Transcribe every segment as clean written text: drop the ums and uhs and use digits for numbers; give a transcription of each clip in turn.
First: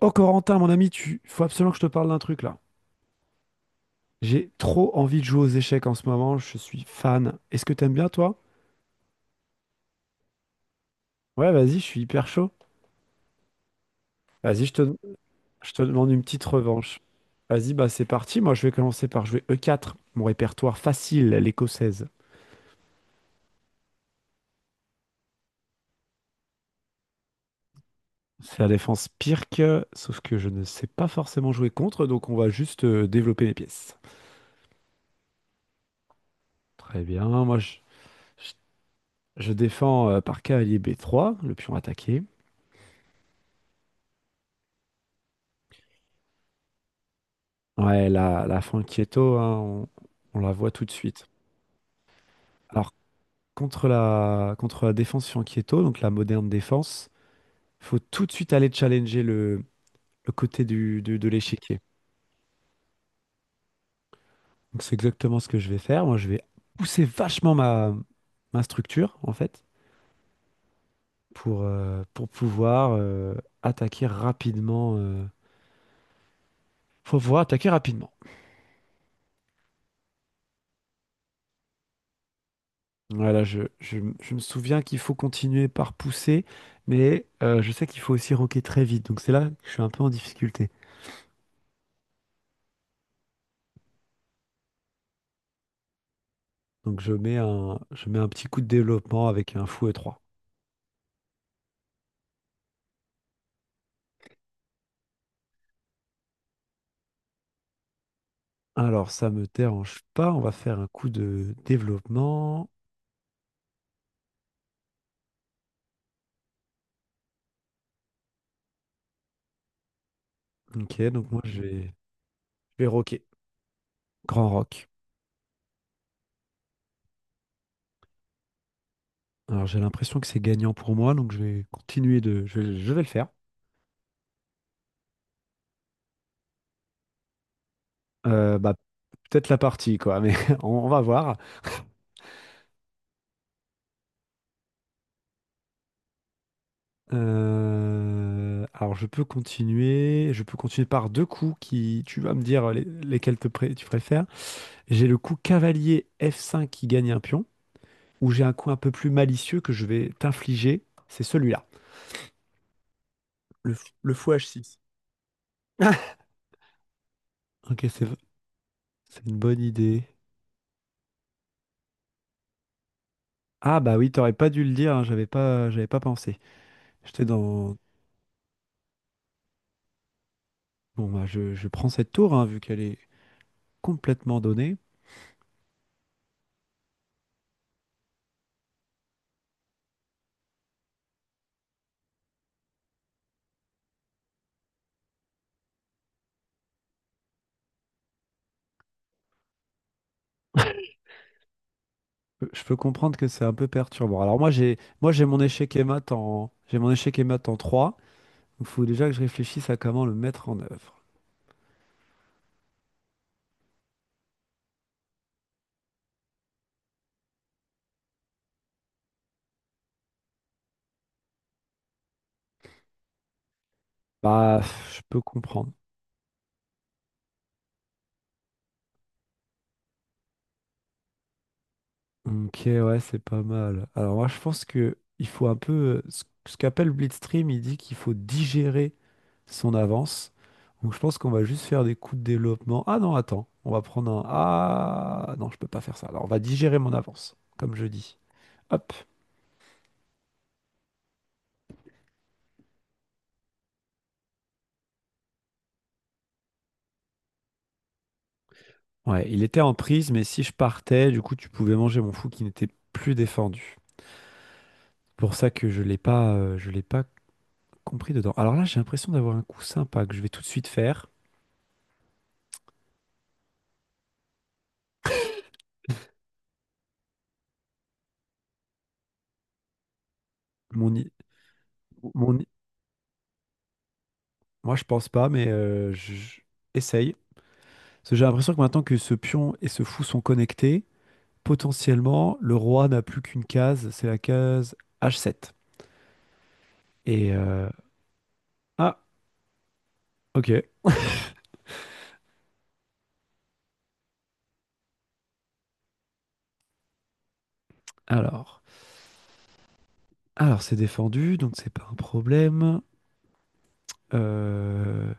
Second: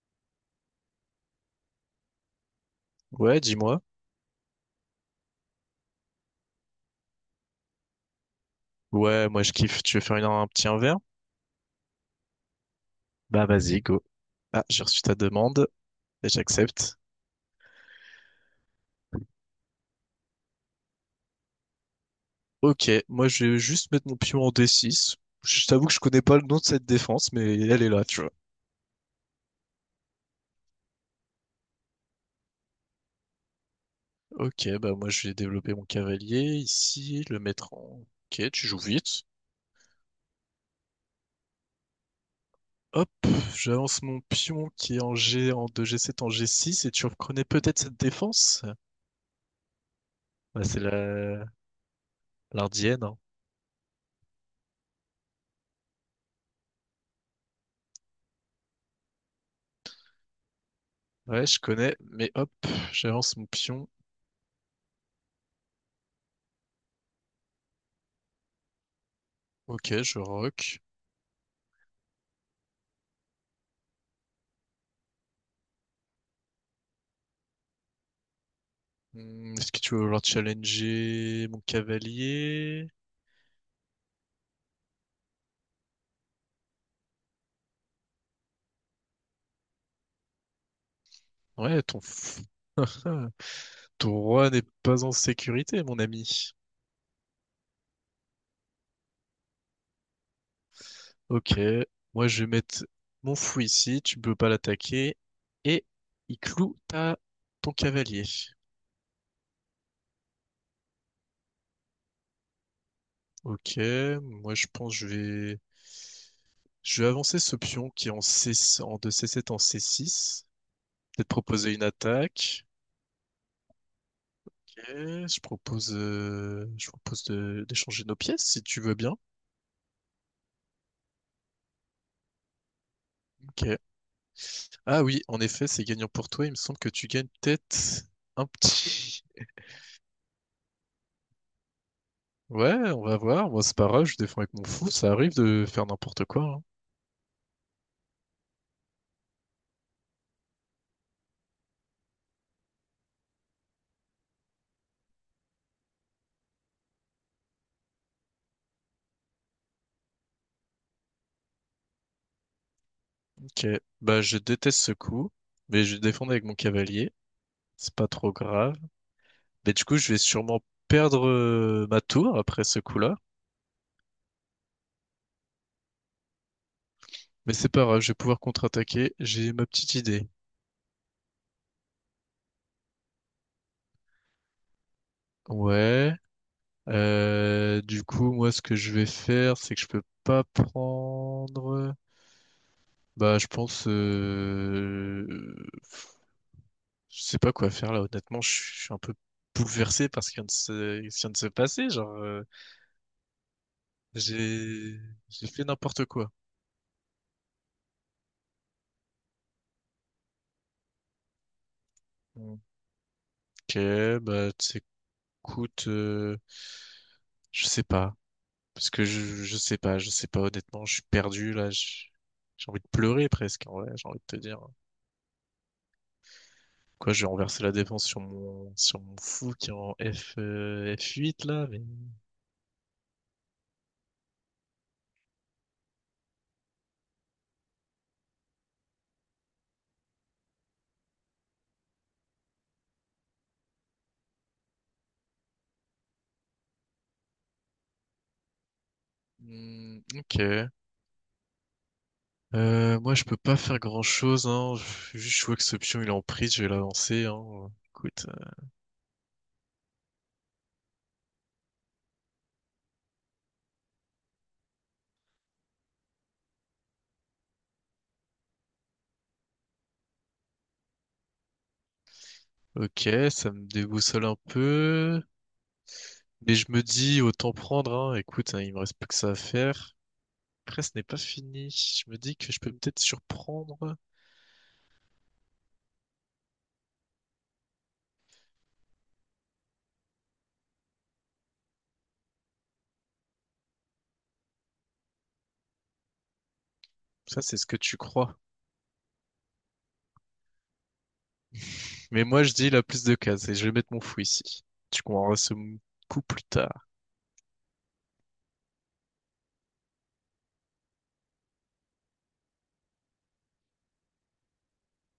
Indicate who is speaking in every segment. Speaker 1: Oh Corentin, mon ami, tu faut absolument que je te parle d'un truc là.
Speaker 2: Ouais, dis-moi.
Speaker 1: J'ai trop envie de jouer aux échecs en ce moment, je suis fan. Est-ce que t'aimes bien toi?
Speaker 2: Ouais, moi je kiffe. Tu veux faire un petit un verre?
Speaker 1: Ouais, vas-y, je suis hyper chaud.
Speaker 2: Bah vas-y, go. Ah,
Speaker 1: Vas-y,
Speaker 2: j'ai reçu ta demande
Speaker 1: je te demande une
Speaker 2: et
Speaker 1: petite
Speaker 2: j'accepte.
Speaker 1: revanche. Vas-y, bah c'est parti, moi je vais commencer par jouer E4, mon répertoire facile, l'écossaise.
Speaker 2: Ok, moi je vais juste mettre mon pion en d six. Je t'avoue que je connais pas le nom de cette défense, mais elle est là, tu vois.
Speaker 1: C'est la défense pire que, sauf que je ne sais pas forcément jouer contre, donc on va juste développer les pièces.
Speaker 2: Ok, bah moi je vais développer mon cavalier
Speaker 1: Très
Speaker 2: ici,
Speaker 1: bien,
Speaker 2: le mettre en... Ok,
Speaker 1: je-
Speaker 2: tu joues vite.
Speaker 1: je défends par cavalier B3, le pion attaqué.
Speaker 2: Hop, j'avance mon pion qui est en G, en deux g sept en g six et tu reconnais peut-être cette
Speaker 1: Ouais, la
Speaker 2: défense?
Speaker 1: fin hein, on la
Speaker 2: Bah
Speaker 1: voit
Speaker 2: c'est
Speaker 1: tout de suite.
Speaker 2: la...
Speaker 1: Alors,
Speaker 2: l'ardienne, hein.
Speaker 1: contre la défense sur donc la moderne défense, faut tout de suite aller challenger le côté de
Speaker 2: Ouais, je
Speaker 1: l'échiquier.
Speaker 2: connais, mais hop, j'avance mon pion.
Speaker 1: Donc, c'est exactement ce que je vais faire. Moi, je vais pousser vachement ma structure, en fait,
Speaker 2: Ok, je rock.
Speaker 1: pour pouvoir attaquer rapidement. Faut pouvoir attaquer rapidement.
Speaker 2: Hmm, est-ce que tu veux vouloir challenger mon cavalier?
Speaker 1: Voilà, je me souviens qu'il faut continuer par pousser, mais je sais qu'il faut aussi rocker très vite. Donc c'est là que je suis un peu en difficulté.
Speaker 2: Ouais, ton, f- Ton roi n'est pas en sécurité, mon ami.
Speaker 1: Donc je mets un petit coup de développement avec un fouet 3.
Speaker 2: Ok, moi je vais mettre mon fou ici, tu peux pas l'attaquer. Et il cloue ta... ton cavalier.
Speaker 1: Alors ça me dérange pas, on va faire un coup de développement.
Speaker 2: Ok, moi je pense que je vais... Je vais avancer ce pion qui est en, C... en de c sept en c six.
Speaker 1: Ok,
Speaker 2: Peut-être
Speaker 1: donc
Speaker 2: proposer une
Speaker 1: je
Speaker 2: attaque.
Speaker 1: vais rocker. Grand
Speaker 2: Ok,
Speaker 1: rock.
Speaker 2: je propose d'échanger nos pièces si tu veux bien.
Speaker 1: Alors j'ai l'impression que c'est gagnant pour moi, donc je vais continuer de. Je vais le faire.
Speaker 2: Ok. Ah oui, en effet, c'est gagnant pour toi. Il me semble que tu gagnes peut-être un
Speaker 1: Bah,
Speaker 2: petit.
Speaker 1: peut-être la partie, quoi, mais on va voir.
Speaker 2: Ouais, on va voir. Moi, c'est pas grave, je défends avec mon fou. Ça arrive de faire n'importe quoi, hein.
Speaker 1: Alors je peux continuer par deux coups qui, tu vas me dire tu préfères. J'ai le coup cavalier F5 qui gagne un pion, ou j'ai un coup un peu plus malicieux que je vais t'infliger, c'est celui-là,
Speaker 2: Ok.
Speaker 1: le
Speaker 2: Bah,
Speaker 1: fou
Speaker 2: je
Speaker 1: H6.
Speaker 2: déteste ce coup, mais je défends avec mon cavalier.
Speaker 1: Ok,
Speaker 2: C'est pas trop grave.
Speaker 1: c'est une bonne
Speaker 2: Mais du coup,
Speaker 1: idée.
Speaker 2: je vais sûrement perdre ma tour après ce coup-là.
Speaker 1: Ah bah oui, t'aurais pas dû le dire, hein, j'avais pas pensé. J'étais
Speaker 2: Mais c'est
Speaker 1: dans...
Speaker 2: pas grave, je vais pouvoir contre-attaquer. J'ai ma petite idée.
Speaker 1: Bon bah je prends cette tour, hein, vu qu'elle est complètement donnée.
Speaker 2: Ouais. Du coup, moi, ce que je vais faire, c'est que je peux pas prendre. Bah, je pense, pff, je sais pas quoi faire là. Honnêtement, je suis un peu bouleversé par ce qui vient de se passer. Genre,
Speaker 1: Je peux comprendre que c'est un peu perturbant. Alors
Speaker 2: j'ai,
Speaker 1: moi j'ai mon
Speaker 2: j'ai fait
Speaker 1: échec et
Speaker 2: n'importe
Speaker 1: mat
Speaker 2: quoi.
Speaker 1: en j'ai mon échec et mat en 3. Il faut déjà que je réfléchisse à comment le mettre en œuvre.
Speaker 2: Ok, bah, t'écoutes, Je sais pas, parce que je sais pas, je sais pas. Honnêtement, je suis perdu là. J'ai envie de pleurer presque. En vrai, j'ai envie de te dire.
Speaker 1: Bah je peux comprendre.
Speaker 2: Quoi, je vais renverser la défense sur mon fou qui est en F, F8 là. Mais
Speaker 1: Ok ouais c'est pas mal. Alors moi je pense que il faut un peu ce qu'appelle Blitzstream, il dit qu'il faut digérer son avance. Donc je pense qu'on va juste faire des coups de développement. Ah non attends, on va prendre un ah non je peux pas faire ça. Alors on va digérer mon avance comme je dis. Hop.
Speaker 2: hmm, ok. Moi, je peux pas faire grand-chose, hein. Juste, je vois que ce pion, il est en prise, je vais l'avancer, hein. Écoute,
Speaker 1: Ouais, il était en prise, mais si je partais, du coup, tu pouvais manger mon fou qui n'était plus défendu. Pour ça que je l'ai pas, compris dedans. Alors là, j'ai l'impression d'avoir un coup sympa que je vais tout de suite faire.
Speaker 2: ok, ça me déboussole un peu, mais je me dis, autant prendre, hein. Écoute, hein, il me reste plus que ça à faire. Après, ce
Speaker 1: Mon,
Speaker 2: n'est
Speaker 1: i-
Speaker 2: pas fini. Je me dis
Speaker 1: mon, i-
Speaker 2: que je peux peut-être surprendre.
Speaker 1: Moi, je pense pas, mais essaye. Parce que j'ai l'impression que maintenant que ce pion et ce fou sont connectés, potentiellement, le roi n'a plus qu'une case, c'est la case H7. Et
Speaker 2: Ça, c'est ce que tu crois.
Speaker 1: ah, ok.
Speaker 2: Mais moi, je dis la plus de cases et je vais mettre mon fou ici. Tu comprendras coup plus tard.
Speaker 1: Alors, alors c'est défendu, donc c'est pas un problème. Euh,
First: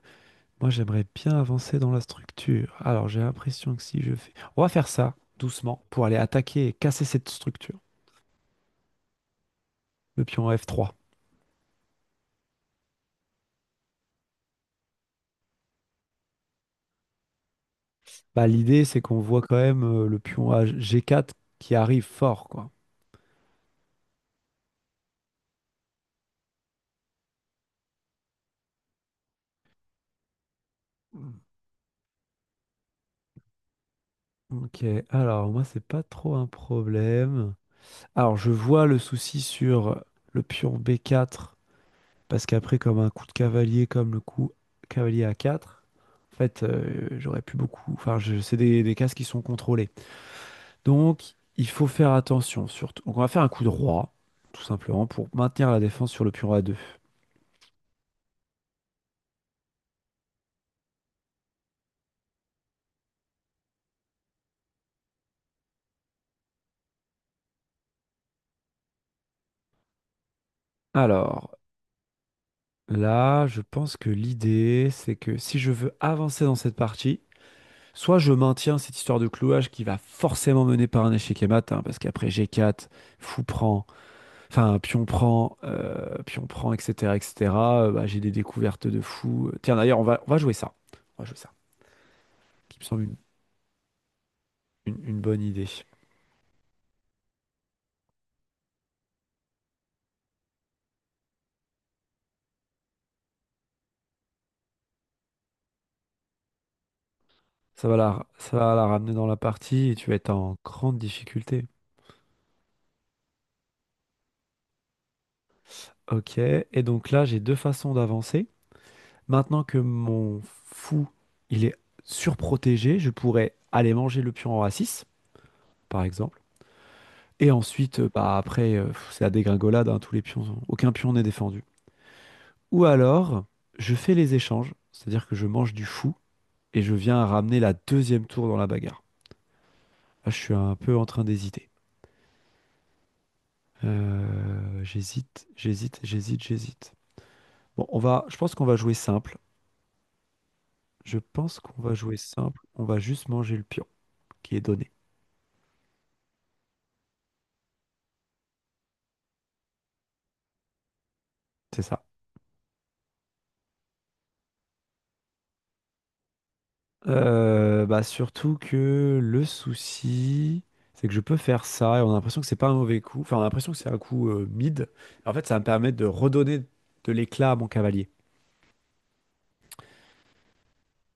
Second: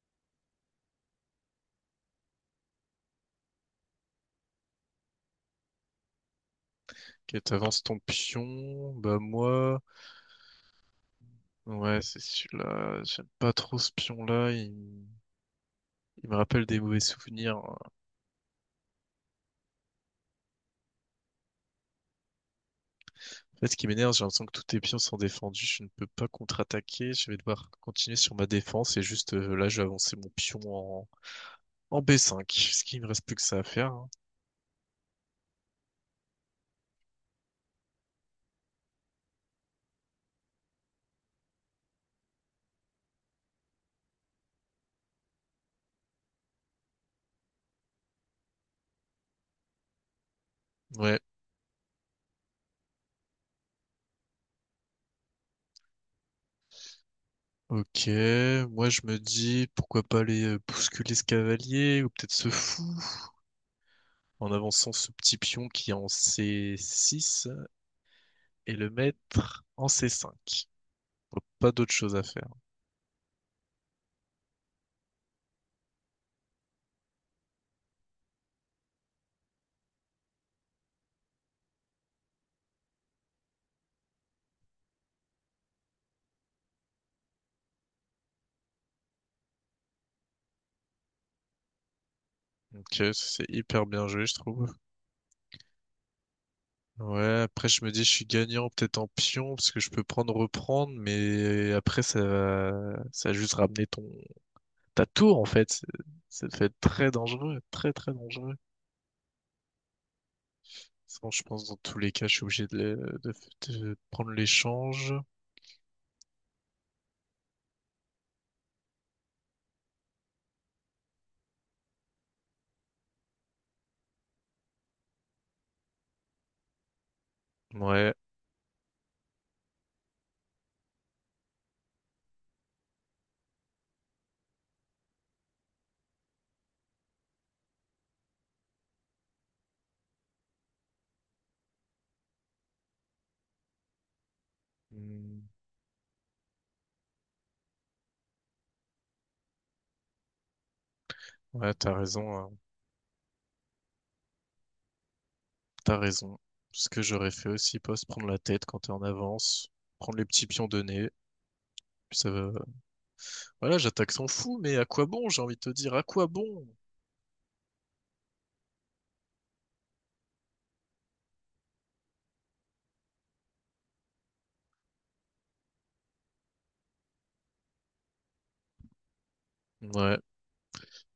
Speaker 1: Moi, j'aimerais bien avancer dans la structure. Alors, j'ai l'impression que si je fais... On va faire ça doucement pour aller attaquer et casser cette
Speaker 2: Ok,
Speaker 1: structure,
Speaker 2: t'avances ton pion. Bah moi,
Speaker 1: le pion F3.
Speaker 2: ouais, c'est celui-là. J'aime pas trop ce pion-là. Il me rappelle des mauvais souvenirs.
Speaker 1: Bah, l'idée, c'est qu'on voit quand même le pion G4 qui arrive fort, quoi.
Speaker 2: Là, ce qui m'énerve, j'ai l'impression que tous tes pions sont défendus, je ne peux pas contre-attaquer, je vais devoir continuer sur ma défense et juste là, je vais avancer mon pion en B5, ce qui me reste plus que ça à faire, hein.
Speaker 1: Ok, alors moi, c'est pas trop un problème. Alors, je vois le souci sur le pion B4, parce qu'après, comme un coup de cavalier, comme le coup cavalier A4, en fait, j'aurais pu beaucoup... Enfin, des cases qui sont contrôlées.
Speaker 2: Ouais,
Speaker 1: Donc, il faut faire attention surtout. Donc, on va faire un coup de roi, tout simplement, pour maintenir la défense sur le pion a2.
Speaker 2: ok, moi je me dis pourquoi pas aller bousculer ce cavalier ou peut-être ce fou en avançant ce petit pion qui est en C6 et le mettre en C5. Faut
Speaker 1: Alors,
Speaker 2: pas d'autre chose à faire.
Speaker 1: là, je pense que l'idée, c'est que si je veux avancer dans cette partie, soit je maintiens cette histoire de clouage qui va forcément mener par un échec et mat, hein, parce qu'après G4, fou prend, enfin, pion prend, etc., etc., bah, j'ai des découvertes de fou. Tiens, d'ailleurs, on va jouer ça. On va jouer ça, qui me semble
Speaker 2: Ok, c'est hyper bien joué, je trouve.
Speaker 1: une bonne idée.
Speaker 2: Ouais, après je me dis je suis gagnant peut-être en pion parce que je peux prendre reprendre, mais après ça va juste ramener ton ta tour en fait. Ça peut être très dangereux, très très dangereux.
Speaker 1: Ça va la ramener dans la partie et tu vas être en grande
Speaker 2: Sinon, je
Speaker 1: difficulté.
Speaker 2: pense dans tous les cas, je suis obligé de prendre l'échange.
Speaker 1: Ok, et donc là, j'ai deux façons d'avancer. Maintenant que mon fou, il est surprotégé, je pourrais aller manger le pion en a6, par exemple. Et ensuite,
Speaker 2: Ouais,
Speaker 1: bah après, pff, c'est la dégringolade, hein, tous les pions, sont- aucun pion n'est défendu. Ou alors, je fais les échanges, c'est-à-dire que je mange du fou et je viens à ramener la deuxième tour dans la bagarre. Là, je suis un peu en train d'hésiter.
Speaker 2: hmm.
Speaker 1: J'hésite. Bon, je pense qu'on va jouer simple. Je pense
Speaker 2: Ouais,
Speaker 1: qu'on va
Speaker 2: t'as
Speaker 1: jouer
Speaker 2: raison, hein.
Speaker 1: simple. On va juste manger le pion qui est donné.
Speaker 2: T'as raison. Ce que j'aurais fait aussi, pas se prendre la tête quand t'es en avance, prendre les petits pions donnés.
Speaker 1: C'est ça.
Speaker 2: Puis ça va. Voilà, j'attaque sans fou, mais à quoi bon? J'ai envie de te dire, à quoi bon?
Speaker 1: Bah surtout que le souci, c'est que je peux faire ça et on a l'impression que c'est pas un mauvais coup. Enfin, on a l'impression que c'est un coup mid. En fait, ça va me permet de redonner de l'éclat à mon cavalier.
Speaker 2: Ouais.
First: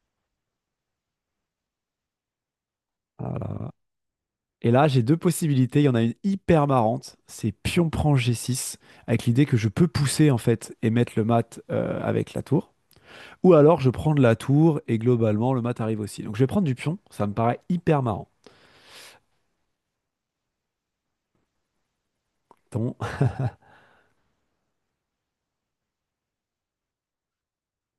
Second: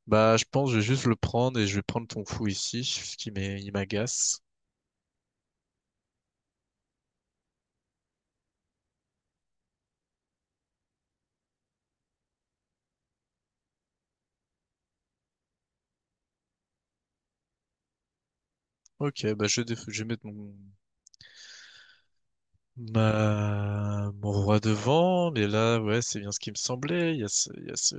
Speaker 2: Bah, je pense, que je vais juste le prendre et je vais prendre ton fou ici,
Speaker 1: Voilà.
Speaker 2: il m'agace.
Speaker 1: Et là, j'ai deux possibilités. Il y en a une hyper marrante, c'est pion prend G6, avec l'idée que je peux pousser en fait et mettre le mat avec la tour. Ou alors je prends de la tour et globalement le mat arrive aussi. Donc je vais prendre du pion, ça me paraît hyper marrant.
Speaker 2: Ok, bah je vais, je vais mettre mon
Speaker 1: Ton,
Speaker 2: Mon roi devant, mais là, ouais, c'est bien ce qui me semblait. Il y a ce,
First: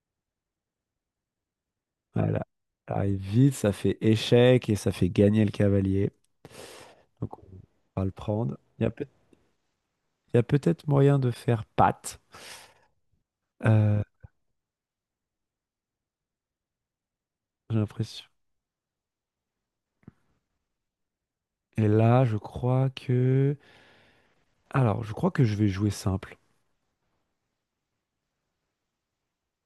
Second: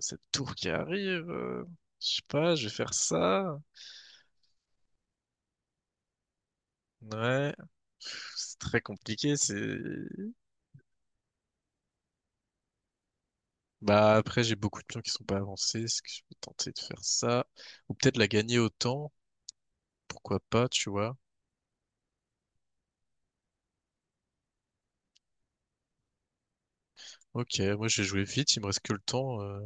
Speaker 2: cette tour qui arrive. Je sais
Speaker 1: voilà.
Speaker 2: pas, je vais faire
Speaker 1: Ça arrive vite,
Speaker 2: ça.
Speaker 1: ça fait échec et ça fait gagner le cavalier. Donc on
Speaker 2: Ouais.
Speaker 1: va le
Speaker 2: Pff,
Speaker 1: prendre.
Speaker 2: c'est très compliqué. C'est.
Speaker 1: Il y a peut-être moyen de faire patte. Euh,
Speaker 2: Bah après, j'ai beaucoup de pions qui sont pas avancés. Est-ce que je peux tenter de faire ça?
Speaker 1: j'ai
Speaker 2: Ou peut-être
Speaker 1: l'impression.
Speaker 2: la gagner au temps. Pourquoi pas, tu vois?
Speaker 1: Et là, je crois que. Alors, je crois que je vais jouer simple.
Speaker 2: Ok, moi j'ai joué vite. Il me reste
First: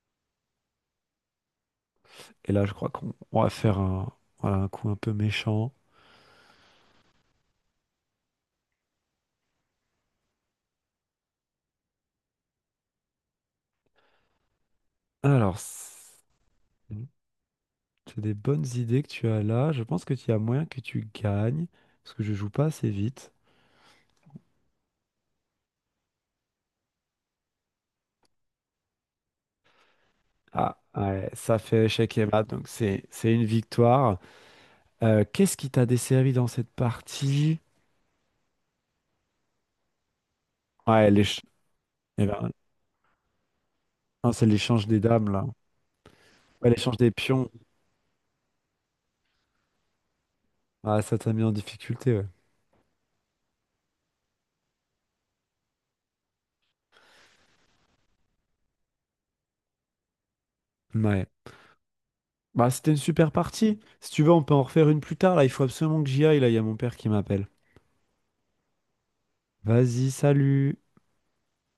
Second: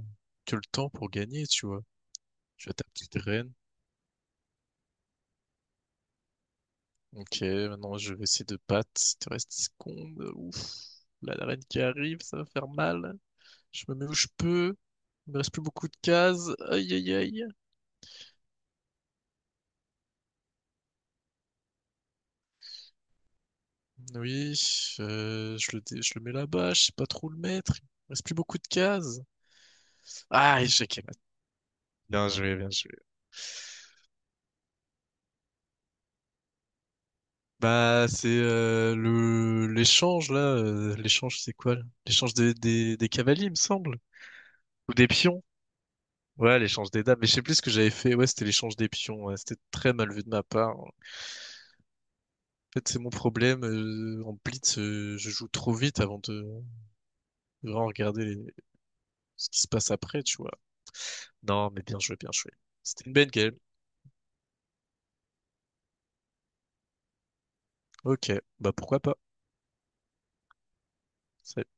Speaker 2: que le temps pour gagner, tu vois.
Speaker 1: Et là,
Speaker 2: Je vais
Speaker 1: je
Speaker 2: à ta
Speaker 1: crois qu'on
Speaker 2: petite
Speaker 1: on va
Speaker 2: reine.
Speaker 1: faire un, voilà, un coup un peu méchant.
Speaker 2: Ok, maintenant je vais essayer de battre. Il te reste 10 secondes. Ouf. Là, la reine qui arrive, ça va faire mal. Je me mets où je peux. Il me reste
Speaker 1: Alors,
Speaker 2: plus beaucoup de cases. Aïe aïe aïe.
Speaker 1: c'est des bonnes idées que tu as là. Je pense que tu as moyen que tu gagnes, parce que je joue pas assez vite.
Speaker 2: Oui, je je le mets là-bas. Je sais pas trop où le mettre. Il me reste plus beaucoup de cases. Ah,
Speaker 1: Ah,
Speaker 2: échec et mat.
Speaker 1: ouais, ça fait échec et
Speaker 2: Bien
Speaker 1: mat,
Speaker 2: joué,
Speaker 1: donc
Speaker 2: bien joué.
Speaker 1: c'est une victoire. Qu'est-ce qui t'a desservi dans cette partie?
Speaker 2: Bah, c'est le l'échange là. Euh,
Speaker 1: Ouais,
Speaker 2: l'échange, c'est quoi là?
Speaker 1: eh
Speaker 2: L'échange
Speaker 1: ben,
Speaker 2: des cavaliers, il me semble.
Speaker 1: non, c'est l'échange
Speaker 2: Ou
Speaker 1: des
Speaker 2: des
Speaker 1: dames,
Speaker 2: pions.
Speaker 1: là.
Speaker 2: Ouais,
Speaker 1: Ouais,
Speaker 2: l'échange
Speaker 1: l'échange
Speaker 2: des
Speaker 1: des
Speaker 2: dames. Mais je sais
Speaker 1: pions.
Speaker 2: plus ce que j'avais fait. Ouais, c'était l'échange des pions, ouais. C'était très mal vu de ma part. En
Speaker 1: Ah, ça t'a mis en difficulté, ouais.
Speaker 2: fait, c'est mon problème. En blitz, je joue trop vite avant de vraiment regarder ce qui se passe après, tu vois.
Speaker 1: Ouais.
Speaker 2: Non, mais bien joué, bien joué.
Speaker 1: Bah, c'était une
Speaker 2: C'était une
Speaker 1: super
Speaker 2: belle game.
Speaker 1: partie. Si tu veux, on peut en refaire une plus tard, là. Il faut absolument que j'y aille, là. Il y a mon père qui m'appelle.
Speaker 2: Ok, bah pourquoi pas.
Speaker 1: Vas-y, salut!
Speaker 2: Salut.